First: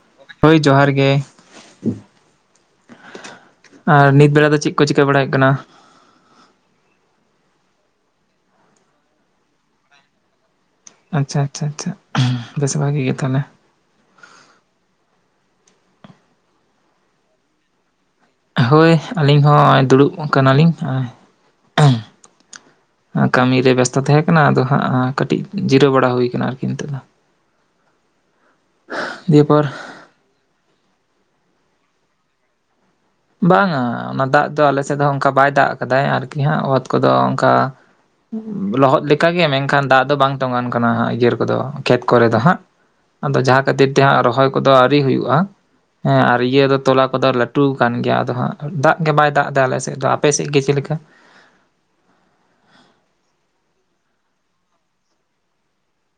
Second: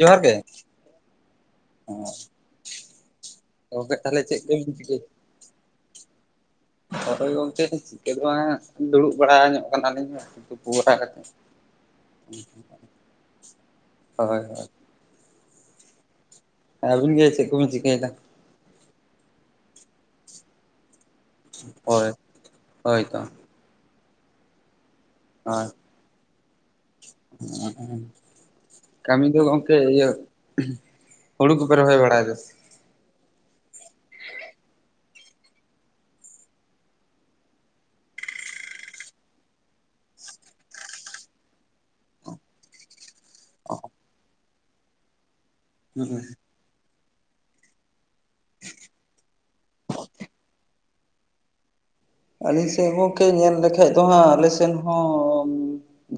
ᱡᱚᱦᱟᱨ ᱜᱮ ᱦᱳᱭ, ᱡᱚᱦᱟᱨ ᱜᱮ ᱾ ᱜᱚᱝᱠᱮ ᱟᱨ ᱛᱟᱦᱚᱞᱮ ᱱᱤᱛ ᱵᱮᱲᱟ ᱫᱚ ᱠᱚᱵᱤᱱ ᱪᱮᱫ ᱠᱚ ᱪᱤᱠᱟᱹᱭ ᱪᱤᱠᱟᱹ ᱵᱟᱲᱟ ᱦᱩᱭᱩᱜ ᱠᱟᱱᱟ? ᱦᱳᱭ ᱜᱚᱝᱠᱮ ᱪᱤᱠᱟᱹ ᱫᱚ ᱵᱟᱝ ᱫᱩᱲᱩᱵ ᱵᱟᱲᱟ ᱧᱚᱜ ᱠᱟᱱᱟᱞᱤᱧ ᱾ ᱟᱪᱪᱷᱟ ᱟᱪᱪᱷᱟ ᱟᱪᱪᱷᱟ ᱵᱮᱥ ᱵᱷᱟᱜᱮ ᱜᱮ ᱛᱟᱦᱚᱞᱮ᱾ ᱦᱳᱭ ᱦᱳᱭ᱾ ᱟᱹᱵᱤᱱ ᱜᱮ ᱪᱮᱫ ᱠᱚᱵᱤᱱ ᱪᱤᱠᱟᱹᱭᱫᱟ? ᱦᱳᱭ ᱟᱹᱞᱤᱧ ᱦᱚᱸᱭ ᱫᱩᱲᱩᱵ ᱠᱟᱱᱟᱞᱤᱧ᱾ ᱦᱳᱭ ᱦᱳᱭ ᱛᱚ ᱠᱟᱹᱢᱤ ᱨᱮ ᱵᱮᱥᱛᱚ ᱛᱮᱦᱮᱸᱠᱟᱱᱟ, ᱟᱫᱚ ᱦᱟᱸᱜ ᱠᱟᱹᱴᱤᱡ ᱡᱤᱨᱟᱹᱣ ᱵᱟᱲᱟ ᱦᱩᱭ ᱠᱟᱱᱟ ᱟᱨᱠᱤ ᱱᱤᱛᱚᱜ ᱫᱚ᱾ ᱩᱸ ᱠᱟᱹᱢᱤ ᱫᱚ ᱫᱤᱭᱮᱯᱚᱨ ᱜᱚᱢᱠᱮ ᱤᱭᱟᱹ ᱦᱩᱲᱩ ᱠᱚᱯᱮ ᱨᱚᱦᱚᱭ ᱵᱟᱲᱟᱭ ᱫᱟ ᱵᱟᱝᱼᱟ ᱚᱱᱟ ᱫᱟᱜ ᱫᱚ ᱟᱞᱮ ᱥᱮᱫ ᱫᱚ ᱚᱝᱠᱟ ᱵᱟᱭ ᱫᱟᱜ ᱠᱟᱫᱟᱭ ᱟᱨᱠᱤ ᱦᱟᱸᱜ ᱚᱛ ᱠᱚᱫᱚ ᱚᱝᱠᱟ ᱞᱚᱦᱚᱫ ᱞᱮᱠᱟᱜᱮ ᱢᱮᱝᱠᱷᱟᱱ ᱫᱟᱜ ᱫᱚ ᱵᱟᱝ ᱛᱚᱸᱜᱟᱱ ᱠᱟᱱᱟ ᱤᱭᱟᱹᱨ ᱠᱚᱫᱚ ᱠᱷᱮᱛ ᱠᱚᱨᱮ ᱫᱚ ᱦᱟᱸᱜ᱾ ᱟᱫᱚ ᱡᱟᱦᱟᱸ ᱠᱷᱟᱹᱛᱤᱨ ᱛᱮ ᱦᱟᱸᱜ ᱨᱚᱦᱚᱭ ᱠᱚᱫᱚ ᱟᱹᱣᱨᱤ ᱦᱩᱭᱩᱜᱼᱟ, ᱦᱮᱸ ᱟᱨ ᱤᱭᱟᱹ ᱫᱚ ᱛᱚᱞᱟ ᱠᱚᱫᱚ ᱞᱟᱹᱴᱩ ᱠᱟᱱ ᱜᱮᱭᱟ ᱟᱫᱚ ᱦᱟᱸᱜ ᱫᱟᱜ ᱜᱮ ᱵᱟᱭ ᱫᱟᱜ ᱫᱟ ᱟᱞᱮ ᱥᱮᱫ ᱫᱚ, ᱟᱯᱮᱥᱮᱫ ᱜᱮ ᱪᱮᱫ ᱞᱮᱠᱟ? ᱟᱞᱤᱧ ᱥᱮᱫ ᱜᱚᱢᱠᱮ ᱧᱮᱞ ᱞᱮᱠᱷᱟᱡ ᱫᱚ ᱦᱟᱸᱜ ᱟᱞᱮ ᱥᱮᱫ ᱦᱚᱸ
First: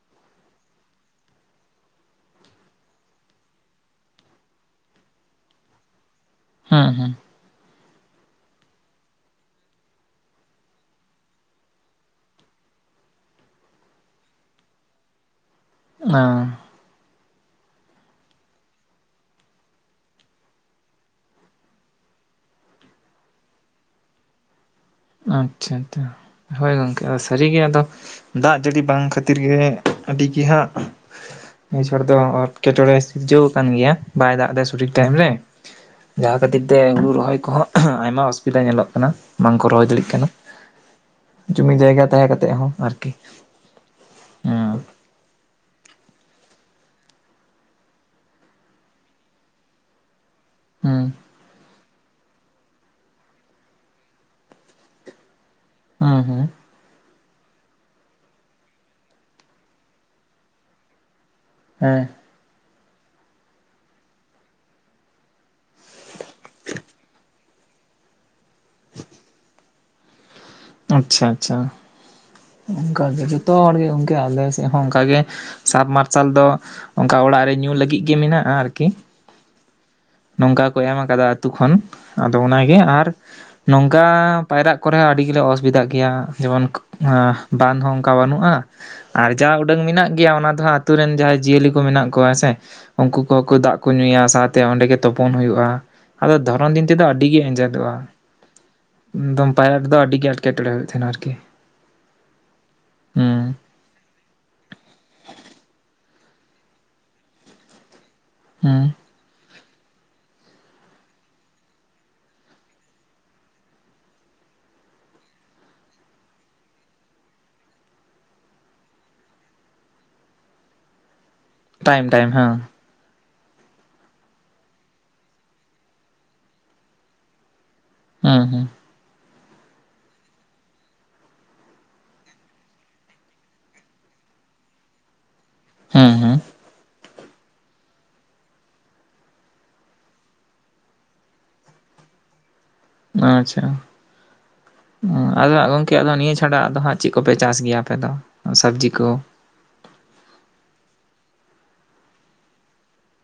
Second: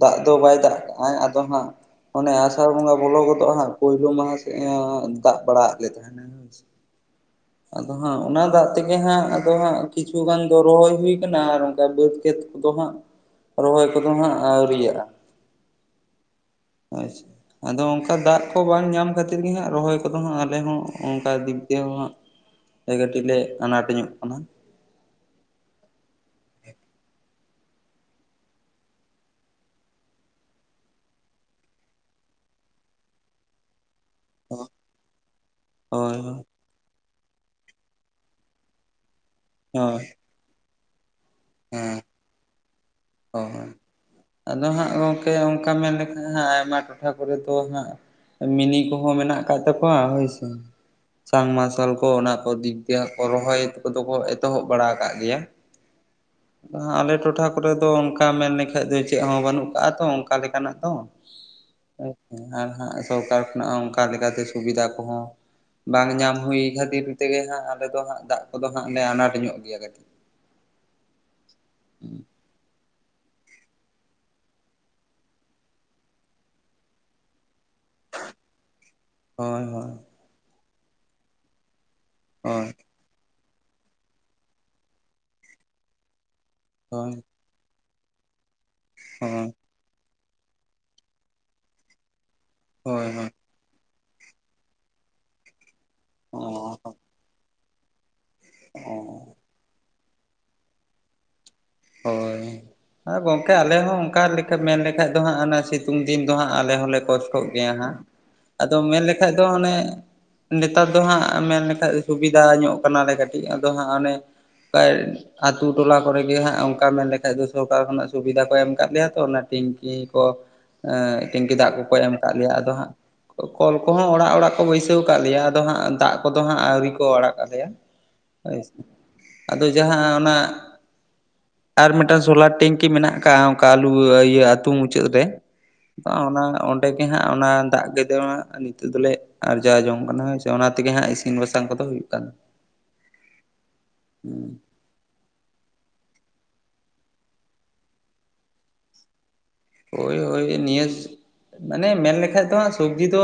ᱫᱟᱜ ᱫᱚ ᱵᱟᱭ ᱫᱟᱜ ᱠᱟᱜᱼᱟᱭ ᱟᱫᱚ ᱦᱟᱸᱜ ᱚᱱᱮ ᱟᱥᱟᱲ ᱵᱚᱸᱜᱟ ᱵᱚᱞᱚ ᱜᱚᱫᱚᱜᱼᱟ ᱦᱟᱸᱜ ᱯᱳᱭᱞᱳ ᱢᱟᱦᱟ ᱥᱮᱫ ᱮᱸ ᱫᱟᱜ ᱵᱟᱲᱟ ᱟᱫ ᱞᱮ ᱛᱟᱦᱮᱸᱱᱮ ᱦᱮᱸᱥᱮ᱾ ᱦᱩᱸ ᱦᱩᱸ᱾ ᱟᱫᱚ ᱦᱟᱸᱜ ᱚᱱᱟ ᱫᱟᱜ ᱛᱮᱜᱮ ᱦᱟᱸᱜ ᱟᱫᱚ ᱦᱟᱸᱜ ᱠᱤᱪᱷᱩ ᱜᱟᱱ ᱫᱚ ᱨᱚᱦᱚᱭ ᱦᱩᱭ ᱠᱟᱱᱟ, ᱟᱨ ᱚᱝᱠᱟ ᱵᱟᱹᱫᱽ ᱠᱷᱮᱛ ᱠᱚᱫᱚ ᱦᱟᱸᱜ ᱨᱚᱦᱚᱭ ᱠᱚᱫᱚ ᱦᱟᱸᱜ ᱟᱹᱣᱨᱤᱭᱟᱜᱼᱟ᱾ ᱟ᱾ ᱦᱳᱭ ᱥᱮ᱾ ᱟᱫᱚ ᱚᱝᱠᱟ ᱫᱟᱜ ᱠᱚ ᱵᱟᱝ ᱧᱟᱢ ᱠᱷᱟᱹᱛᱤᱨ ᱜᱮ ᱦᱟᱸᱜ ᱨᱚᱦᱚᱭ ᱠᱚᱫᱚ ᱦᱟᱸᱜ ᱟᱞᱮ ᱦᱚᱸ ᱚᱝᱠᱟ ᱫᱤᱠ ᱫᱤᱭᱮ ᱦᱚᱸ ᱦᱟᱸᱜ ᱥᱮ ᱠᱟᱹᱴᱤᱡ ᱞᱮ ᱟᱱᱟᱴ ᱧᱚᱜ ᱠᱟᱱᱟ᱾ ᱟᱪᱪᱷᱟ ᱛᱚ ᱦᱳᱭ ᱜᱚᱝᱠᱮ ᱟ ᱥᱟᱹᱨᱤᱜᱮ ᱟᱫᱚ ᱫᱟᱜ ᱡᱟᱹᱲᱤ ᱵᱟᱝ ᱠᱷᱟᱹᱛᱤᱨ ᱜᱮ ᱟᱹᱰᱤ ᱜᱮ ᱦᱟᱸᱜ ᱱᱤᱭᱟᱹ ᱪᱷᱚᱴ ᱫᱚ ᱮᱴᱠᱮᱴᱚᱬᱮ ᱥᱤᱨᱡᱟᱹᱣ ᱠᱟᱱ ᱜᱮᱭᱟ᱾ ᱵᱟᱭ ᱫᱟᱜ ᱫᱟᱭ ᱥᱚᱴᱷᱤᱠ ᱴᱟᱭᱤᱢ ᱨᱮ, ᱦᱳᱭ ᱡᱟᱦᱟᱸ ᱠᱷᱟᱹᱛᱤᱨ ᱛᱮ ᱦᱩᱲᱩ ᱨᱚᱦᱚᱭ ᱠᱚᱦᱚᱸ ᱟᱭᱢᱟ ᱚᱥᱩᱵᱤᱫᱟ ᱧᱮᱞᱚᱜ ᱠᱟᱱᱟ᱾ ᱠᱚ ᱨᱚᱭ ᱦᱳᱭ ᱫᱟᱲᱤᱜ ᱠᱟᱱᱟ ᱡᱩᱢᱤ ᱦᱮᱸ ᱡᱟᱭᱜᱟ ᱛᱟᱦᱮᱸ ᱠᱟᱛᱮ ᱦᱚᱸ ᱟᱨᱠᱤ᱾ ᱦᱳᱭ ᱟᱫᱚ ᱦᱩᱸ ᱦᱟᱸᱜ ᱜᱚᱢᱠᱮ ᱚᱝᱠᱟ ᱢᱮᱱ ᱞᱮᱠᱷᱟᱱ ᱦᱟᱸᱜ ᱟᱭᱢᱟ ᱴᱚᱴᱷᱟ ᱠᱚᱨᱮ ᱫᱚ ᱦᱟᱸᱜ ᱢᱤᱱᱤ ᱠᱚᱦᱚᱸ ᱢᱮᱱᱟᱜ ᱠᱟᱜ ᱛᱟᱠᱚᱣᱟ ᱦᱳᱭ ᱥᱮ, ᱦᱩᱸ ᱥᱟᱵ ᱢᱟᱨᱥᱟᱞ ᱠᱚ ᱚᱱᱟ ᱠᱚ ᱫᱤᱠ ᱛᱮ ᱠᱚ ᱨᱚᱦᱚᱭ ᱠᱚᱫᱚ ᱠᱚ ᱮᱛᱚᱦᱚᱵ ᱵᱟᱲᱟ ᱠᱟᱜ ᱜᱮᱭᱟ᱾ ᱦᱩᱸ ᱦᱩᱸ᱾ ᱟᱫᱚ ᱦᱟᱸ ᱟᱞᱮ ᱴᱚᱴᱷᱟ ᱠᱚᱨᱮ ᱛᱚ ᱚᱝᱠᱟ ᱢᱮᱱ ᱞᱮᱠᱷᱟᱡ ᱫᱚ ᱪᱮᱫ ᱦᱚᱸ ᱵᱟᱹᱱᱩᱜ ᱠᱟᱜᱼᱟ ᱛᱚ ᱚᱝᱠᱟ ᱞᱮᱠᱟᱱᱟᱜ ᱫᱚ᱾ ᱦᱮᱸ ᱟᱨ ᱦᱟᱸᱜ ᱥᱚᱨᱠᱟᱨ ᱠᱷᱚᱱᱟᱜ ᱦᱚᱸ ᱚᱝᱠᱟ ᱞᱮᱠᱟᱛᱮ ᱥᱩᱵᱤᱫᱟ ᱠᱚᱦᱚᱸ ᱵᱟᱝ ᱧᱟᱢ ᱦᱩᱭ ᱠᱷᱟᱹᱛᱤᱨ ᱛᱮᱜᱮ ᱦᱟᱸᱜ ᱟᱞᱮ ᱫᱚ ᱦᱟᱸᱜ ᱫᱟᱜ ᱠᱚᱫᱚ ᱦᱟᱸᱜ ᱞᱮ ᱟᱱᱟᱴ ᱧᱚᱜ ᱜᱮᱭᱟ ᱠᱟᱹᱴᱤᱡ᱾ ᱟᱪᱪᱷᱟ ᱟᱪᱪᱷᱟ ᱚᱝᱠᱟᱜᱮ ᱡᱚᱛᱚ ᱦᱚᱲ ᱜᱮ ᱚᱱᱠᱮ ᱟᱞᱮ ᱥᱮᱫ ᱦᱚᱸ ᱚᱝᱠᱟᱜᱮ ᱥᱟᱵ ᱢᱟᱨᱥᱟᱞ ᱫᱚ ᱚᱝᱠᱟ ᱚᱲᱟᱜ ᱨᱮ ᱧᱩ ᱞᱟᱹᱜᱤᱫ ᱜᱮ ᱢᱮᱱᱟᱜᱼᱟ ᱟᱨᱠᱤ᱾ ᱦᱳᱭ ᱦᱳᱭ᱾ ᱱᱚᱝᱠᱟ ᱠᱚ ᱮᱢ ᱠᱟᱫᱟ ᱟᱹᱛᱩᱳ ᱠᱷᱚᱱ ᱟᱫᱚ ᱦᱳᱭ ᱚᱱᱟᱜᱮ ᱟᱨ ᱱᱚᱝᱠᱟ ᱯᱟᱭᱨᱟᱜ ᱠᱚᱨᱮ ᱦᱚᱸ ᱟᱹᱰᱤ ᱜᱮᱞᱮ ᱚᱥᱩᱵᱤᱫᱟᱜ ᱜᱮᱭᱟ, ᱡᱮᱢᱚᱱ ᱵᱟᱸᱫ ᱦᱚᱸ ᱚᱝᱠᱟ ᱵᱟᱹᱱᱩᱜᱼᱟ ᱟᱨ ᱡᱟ ᱦᱳᱭ ᱩᱰᱟᱹᱝ ᱢᱮᱱᱟᱜ ᱜᱮᱭᱟ ᱚᱱᱟ ᱫᱚ ᱦᱟᱸᱜ ᱟᱛᱩ ᱨᱮᱱ ᱡᱟᱦᱟᱸᱭ ᱡᱤᱭᱟᱹᱞᱤ ᱠᱚ ᱢᱮᱱᱟᱜ ᱠᱚᱣᱟ ᱦᱮᱸᱥᱮ, ᱦᱳᱭ ᱦᱳᱭ ᱩᱝᱠᱩ ᱦᱳᱭ ᱠᱚᱠᱩ ᱫᱟᱜ ᱠᱚ ᱧᱩᱭᱟ᱾ ᱥᱟᱶᱛᱮ ᱚᱸᱰᱮ ᱜᱮ ᱛᱩᱯᱩᱱ ᱦᱩᱭᱩᱜᱼᱟ᱾ ᱟᱫᱚ ᱫᱷᱚᱨᱚᱱ ᱚ ᱫᱤᱱ ᱛᱮ-ᱫᱚ ᱟᱹᱰᱤ ᱜᱮ, ᱟᱸᱡᱮᱫᱚᱜᱼᱟ᱾ ᱚ ᱮᱫᱚᱢ ᱯᱟᱭᱨᱟ ᱫᱚ᱾ ᱟᱹᱰᱤ ᱜᱮ ᱮᱸᱴᱠᱮᱴᱚᱬᱮᱸ ᱦᱩᱭᱩ-ᱜ ᱛᱟᱦᱮᱱᱟ᱾ ᱟᱨᱠᱤ ᱦᱳᱭ᱾ ᱟ ᱦᱩᱸ ᱜᱚᱝᱠᱮ ᱟᱞᱮ ᱦᱚᱸ ᱚᱱᱠᱟ, ᱞᱮᱠᱟ᱾ ᱢᱮᱱ ᱞᱮᱠᱷᱟᱡ ᱫᱚ᱾ ᱦᱟᱸᱜ ᱚᱱᱟ ᱥᱤᱛᱩᱝ ᱫᱤᱱ ᱫᱚ ᱦᱟᱸᱜ᱾ ᱟᱞᱮ ᱦᱚᱸᱞᱮ ᱠᱚᱥᱴᱚ-ᱜ ᱜᱮᱭᱟ ᱾ᱦᱟᱸᱜ ᱟᱫᱚ ᱦᱩᱸ ᱢᱮᱱᱞ ᱦᱛ ᱢᱟᱱᱮ [unintelligible] ᱱᱮᱛᱟᱨ ᱫᱚ ᱦᱟᱸᱜ ᱾ᱢᱮᱱ ᱞᱮᱠᱷᱟᱡ ᱥᱩᱵᱤᱫᱟ᱾ ᱧᱚᱜ ᱠᱟᱱᱟᱞᱮ ᱠᱟᱹᱴᱤᱡ ᱾ᱟᱫᱚ ᱦᱟᱸᱜ ᱚᱱᱮ ᱠᱟᱭ ᱟᱹᱛᱩ ᱴᱚᱸᱞᱟ ᱠᱚᱨᱮ ᱜᱮ ᱾ᱦᱟᱜ ᱚᱱᱠᱟ ᱢᱮᱱ ᱞᱮᱠᱷᱽᱟᱡ ᱫᱚ᱾ ᱥᱚᱨᱠᱟᱨ ᱠᱷᱚᱱᱟ-ᱜ ᱥᱩᱵᱤᱫᱟ ᱠᱚ ᱮᱢ ᱠᱟᱫ ᱞᱮᱭᱟ᱾ ᱛᱚ ᱚᱱᱟ ᱴᱤᱝᱠᱤ ᱠᱚ ᱴᱮᱝᱠᱤ ᱫᱟᱜ ᱠᱚ-ᱠᱚ ᱴᱟᱭᱤᱢ ᱮᱢ ᱴᱟᱭᱤᱢ ᱟᱠᱟᱫ ᱦᱮᱸ ᱞᱮᱭᱟ᱾ ᱟᱫᱚ ᱦᱟᱸᱜ ᱠᱚᱞ ᱠᱚ ᱦᱚᱸ ᱚᱲᱟ-ᱜ -ᱚᱲᱟ-ᱜ ᱠᱚ, ᱵᱟᱹᱭᱥᱟᱹᱣ ᱠᱟᱜ ᱞᱮᱭᱟ ᱾ᱟᱫᱚ ᱦᱟᱸᱜ ᱫᱟᱜ ᱠᱚ-ᱫᱚ ᱦᱟᱸᱜ, ᱟᱹᱣᱨᱤ ᱠᱚ ᱟᱲᱟ-ᱜ ᱟᱞᱮᱭᱟ᱾ ᱦᱩᱸ ᱦᱳᱭ ᱦᱩᱸ ᱾ ᱟᱫᱚ ᱡᱟᱦᱟᱸ ᱚᱱᱟ ᱟᱨ ᱢᱤᱴᱟᱝ ᱥᱳᱞᱟᱨ ᱴᱮᱝᱠᱤ ᱢᱮᱱᱟ-ᱜ ᱟᱠᱟᱼᱟ ᱾ ᱚᱱᱠᱟ ᱟᱞᱩ ᱤᱭᱟᱹ ᱟᱹᱛᱩ ᱢᱩᱪᱟᱹᱫ ᱨᱮ᱾ ᱦᱮᱸ ᱦᱮᱸ ᱚᱱᱟ ᱚᱸᱰᱮ ᱜᱮ ᱦᱟᱸᱜ ᱾ᱚᱱᱟ ᱫᱟᱜ ᱜᱮ ᱫᱚᱦᱟ-ᱜ, ᱱᱤᱛᱳ-ᱜ ᱫᱚᱞᱮ ᱟᱨᱡᱟ-ᱣ ᱡᱚᱝ ᱠᱟᱱᱟ ᱾ ᱦᱳᱭ ᱥᱮ, ᱚᱱᱟ ᱛᱮᱜᱮ ᱦᱟᱜ ᱤᱥᱤᱱ, ᱵᱟᱥᱟᱝ, ᱠᱚᱼᱫᱚ ᱦᱩᱭᱩ-ᱜ ᱠᱟᱱᱟ᱾ ᱟᱪᱪᱷᱟ᱾ ᱟᱫᱚ ᱜᱚᱝᱠᱮ ᱟᱫᱚ ᱱᱤᱭᱟᱹ ᱪᱷᱟᱰᱟ᱾ ᱟᱫᱚ ᱦᱟᱸᱜ ᱪᱮᱫ ᱠᱚ-ᱯᱮ ᱪᱟᱥ ᱜᱮᱭᱟ᱾ ᱟᱯᱮ ᱫᱚ, ᱥᱚᱵᱽᱡᱤ ᱠᱚ? ᱦᱳᱭ - ᱦᱳᱭ ᱱᱤᱭᱟᱹ ᱢᱟᱱᱮ ᱢᱮᱱ ᱞᱮᱠᱷᱟᱡ ᱫᱚ, ᱦᱟᱜ ᱥᱚᱵᱽᱡᱤ ᱫᱚ᱾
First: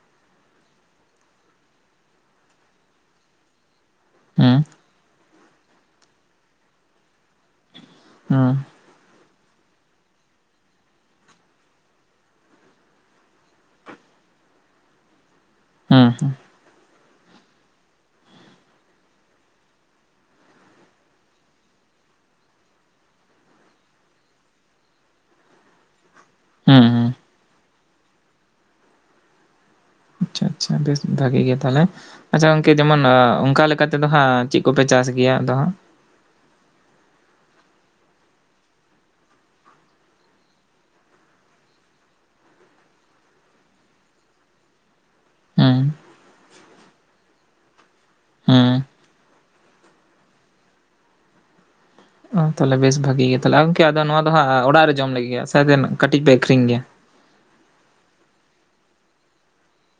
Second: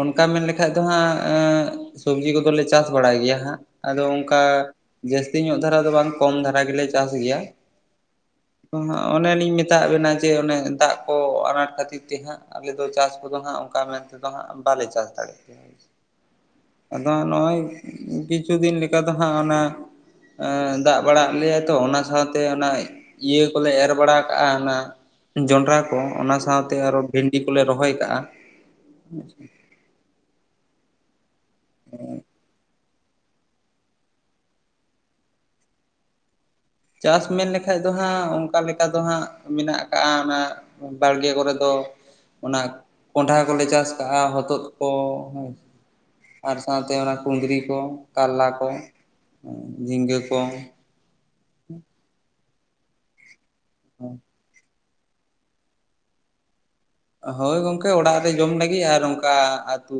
ᱚᱱᱠᱟ ᱢᱮᱱ ᱞᱮᱠᱷᱟᱡ ᱫᱚ ᱦᱟᱸᱜ ᱥᱚᱵᱽᱡᱤ ᱠᱚ-ᱫᱚ ᱞᱮ, ᱪᱟᱥ ᱵᱟᱲᱟ-ᱭ ᱜᱮᱭᱟ᱾ ᱦᱟᱸᱜ ᱟᱫᱚ ᱠᱟ ᱦᱮᱸ ᱡᱟᱹᱥᱛᱤ ᱧᱚᱜ ᱫᱷᱟᱨᱟ ᱫᱚ ᱵᱟᱝ᱾ ᱠᱚᱢ ᱫᱷᱟᱨᱟ ᱜᱮ-ᱞᱮ ᱪᱟᱥ ᱜᱮᱭᱟ᱾ ᱦᱩᱸ᱾ ᱚᱱᱮ ᱞᱤᱧ ᱢᱮ ᱢᱮᱛᱟ-ᱜ ᱵᱮᱱᱟ᱾ ᱡᱮ ᱚᱱᱮ ᱫᱟᱜ ᱠᱚ ᱟᱱᱟᱴ ᱠᱷᱟᱹᱛᱤᱨ ᱛᱮ᱾ ᱦᱟᱸᱜ ᱟᱞᱮ ᱫᱚ ᱪᱟᱥ ᱠᱚᱼᱫᱚ ᱦᱟᱸᱜ ᱚᱱᱠᱟ ᱢᱮᱱᱛᱮ ᱵᱟᱞᱮ ᱪᱟᱥ ᱫᱟᱲᱮ-ᱜ ᱜᱮᱭᱟ᱾ ᱦᱮᱸ ᱟᱫᱚ ᱦᱟᱜ ᱱᱚᱜᱼᱚᱭ, ᱠᱤᱪᱷᱩ ᱫᱤᱱ ᱞᱮᱠᱟ ᱫᱚ ᱦᱟᱸᱜ᱾ ᱚᱱᱟ ᱫᱟᱜ ᱵᱟᱲ ᱟᱫ ᱞᱮᱭᱟᱭ ᱛᱚ᱾ ᱚᱱᱟ ᱥᱟᱶᱛᱮ ᱚᱱᱟ ᱤᱭᱟᱹ ᱠᱚ-ᱞᱮ ᱮᱨ ᱵᱟᱲᱟ᱾ ᱠᱟᱜᱼᱟ᱾ ᱚᱱᱟ ᱡᱚᱸᱰᱨᱟ ᱠᱚ ᱚᱱᱟ ᱥᱟᱶᱛᱮ, ᱦᱮᱸ ᱟᱨᱚ ᱦᱮᱸ ᱵᱷᱮᱱᱰᱤ ᱠᱚ-ᱞᱮ ᱨᱚᱦᱚᱭ ᱠᱟᱜᱼᱟ᱾ ᱟᱪᱪᱷᱟ᱾ ᱟᱪᱷᱟ ᱵᱮᱥ ᱵᱷᱟᱜᱮ ᱜᱮᱭᱟ᱾ ᱛᱟᱞᱦᱮ ᱟᱪᱪᱷᱟ ᱜᱚᱝᱠᱮ ᱡᱮᱢᱚᱱ ᱚᱱᱠᱟ ᱞᱮᱠᱟᱛᱮᱫᱚ ᱦᱟᱸᱜ, ᱪᱮᱫ ᱠᱚ-ᱯᱮ ᱪᱟᱥ ᱜᱮᱭᱟ᱾ ᱟᱫᱚ ᱦᱟᱸᱜ ᱪᱟᱥ ᱢᱮᱱ ᱞᱮᱠᱷᱟᱡ ᱫᱚ ᱦᱟᱸᱜ᱾ᱚᱱᱠᱟ ᱞᱮᱠᱟ ᱫᱚ ᱦᱟᱸᱜ᱾ ᱢᱮᱱᱟ-ᱜ ᱟᱠᱟᱜᱼᱟ᱾ ᱚᱱᱟ ᱵᱟᱲᱜᱮ ᱠᱚᱨᱮ ᱫᱚ ᱚᱱᱟ ᱠᱚᱸᱰᱦᱟ ᱠᱚᱞᱮ ᱪᱟᱥ ᱠᱟᱜᱼᱟ᱾ ᱦᱚᱛᱚᱫ ᱠᱚ᱾ ᱦᱮᱸ ᱟᱨ ᱥᱟᱶᱛᱮ, ᱚᱱᱟ ᱠᱩᱸᱫᱽᱨᱤ ᱠᱚ, ᱠᱟᱨᱞᱟ ᱠᱚ ᱦᱮᱸ ᱾ ᱡᱷᱤᱸᱜᱟᱹ ᱠᱚ᱾ ᱦᱮᱸ ᱚᱻ ᱛᱟᱦᱚᱞᱮ ᱵᱮᱥ ᱵᱷᱟᱜᱤ ᱜᱮᱭᱟ᱾ ᱛᱟᱦᱚᱞᱮ ᱜᱚᱝᱠᱮ, ᱟᱫᱚ ᱱᱚᱣᱟ ᱫᱚ ᱦᱟᱸᱜ᱾ ᱚᱲᱟ-ᱜ ᱨᱮ ᱡᱚᱢ ᱞᱟᱹᱜᱤᱫ ᱜᱮ᱾ ᱥᱮᱟᱭᱛᱮ ᱠᱟᱹᱴᱤᱡ ᱯᱮ ᱟᱹᱠᱷᱨᱤᱧ ᱜᱮᱭᱟ? ᱦᱳᱭ ᱜᱚᱝᱠᱮ ᱚᱲᱟᱜ ᱨᱮ ᱡᱚᱢ ᱞᱟᱹᱜᱤᱫ᱾ ᱟᱨ ᱚᱱᱠᱟ ᱟᱹᱛᱩ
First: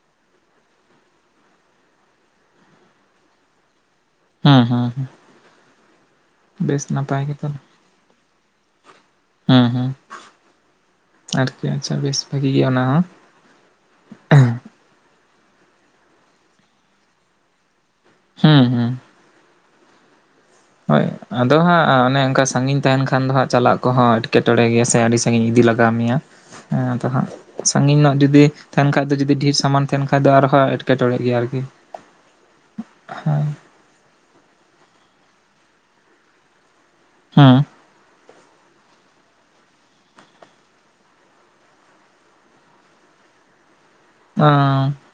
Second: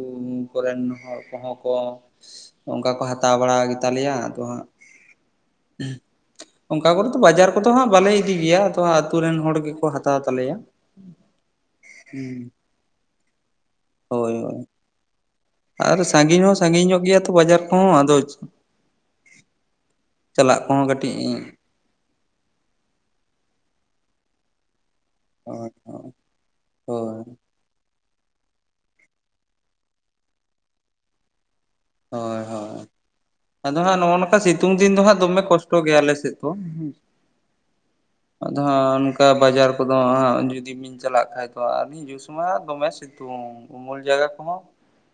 ᱠᱚᱨᱮᱱ ᱦᱚᱲ, ᱠᱚ-ᱦᱚᱸ ᱠᱚ ᱚᱱᱠᱟ ᱠᱚ ᱦᱟᱛᱟᱣ ᱵᱟᱲᱟ᱾ ᱜᱮ ᱛᱟᱞᱮᱭᱟ᱾ ᱦᱩᱸ- ᱦᱩᱸ - ᱦᱩᱸ᱾ ᱦᱩᱸ᱾ ᱚᱱᱠᱟ ᱠᱚᱨᱮ ᱫᱚ ᱵᱟᱡᱟᱨ ᱛᱟᱦᱚᱞᱮ ᱠᱚᱼᱫᱚ ᱦᱟᱸᱜ᱾ ᱵᱟᱞᱮ ᱤᱫᱤ ᱜᱮᱭᱟ᱾ ᱟᱫᱚ ᱟᱹᱛᱩ ᱨᱮᱱ ᱦᱚᱲ ᱦᱮᱸ ᱜᱮ-ᱠᱚ ᱦᱮᱸ ᱦᱟᱛᱟ-ᱣ ᱛᱟᱞᱮᱭᱟ᱾ ᱟᱨᱠᱤ ᱟᱪᱪᱷᱟ᱾ ᱵᱮᱥ ᱵᱷᱽᱟᱹᱜᱤ ᱜᱮᱭᱟ᱾ ᱚᱱᱟ ᱦᱚᱸ᱾ ᱦᱳᱭ - ᱦᱳᱭ᱾ ᱟᱨ ᱥᱟᱺᱜᱤᱧ ᱦᱚᱸ, ᱥᱟᱺᱜᱤᱧ ᱧᱚᱜ ᱜᱮᱭᱟ᱾ ᱛᱚ ᱵᱟᱡᱟᱨ ᱠᱚ-ᱦᱚᱸ ᱟᱫᱚ ᱦᱮᱸ ᱦᱮᱸ ᱪᱟᱞᱟᱜ ᱠᱚᱦᱚᱸ ᱦᱳᱭ᱾ ᱠᱟᱹᱴᱤᱡ ᱟᱫᱚ ᱦᱟᱸᱜ ᱚᱱᱮ ᱚᱱᱠᱟ ᱥᱟᱺᱜᱤᱧ ᱛᱟᱦᱮᱱ ᱠᱷᱟᱱ ᱫᱚ᱾ ᱦᱟᱸᱜ ᱪᱟᱞᱟ-ᱜ ᱠᱚ-ᱦᱚᱸ ᱮᱴᱠᱮᱴᱚᱬᱮᱸ ᱜᱮᱭᱟ᱾ ᱥᱮ ᱟᱹᱰᱤ ᱥᱟᱜᱤᱧ ᱤᱫᱤ ᱞᱟᱜᱟᱣ ᱦᱳᱭ ᱢᱮᱭᱟ ᱟᱫᱚ ᱦᱳᱭ ᱦᱟᱸᱜ ᱥᱟᱺᱜᱤᱧ ᱧᱚᱜ ᱡᱩᱫᱤ ᱛᱟᱦᱮᱱ ᱠᱷᱟᱡ ᱫᱚ ᱡᱩᱫᱤ ᱰᱷᱮᱨ ᱥᱟᱢᱟᱱ ᱛᱟᱦᱮᱱ ᱠᱷᱟᱡ ᱫᱚ ᱟᱨᱦᱚᱸ ᱮᱴᱠᱮᱴᱚᱲᱮ ᱜᱮᱭᱟ ᱟᱨᱠᱤ᱾ ᱦᱳᱭ ᱦᱳᱭ ᱦᱮᱸ ᱟᱫᱚ ᱦᱟᱸᱜ ᱱᱚᱜᱼᱚ ᱱᱚᱝᱠᱟ ᱥᱤᱛᱩᱝ ᱫᱤᱱ ᱫᱚ ᱦᱟᱸᱜ ᱫᱚᱢᱮ ᱠᱚᱥᱴᱚ ᱜᱮᱭᱟ ᱟᱞᱮ ᱥᱮᱫ ᱫᱚ ᱦᱩ᱾ ᱦᱩᱸ ᱟᱫᱚ ᱦᱟᱸᱜ ᱚᱱᱠᱟ ᱵᱟᱡᱟᱨ ᱠᱚᱫᱚ ᱦᱟᱜ ᱡᱩᱫᱤ ᱵᱤᱱ ᱪᱟᱞᱟᱜ ᱠᱷᱟᱡ ᱫᱚ ᱱᱮᱥᱢᱟ ᱫᱚᱢᱮ ᱥᱤᱛᱩᱝ ᱩᱢᱩᱞ ᱡᱟᱭᱜᱟ ᱠᱚᱦᱚᱸ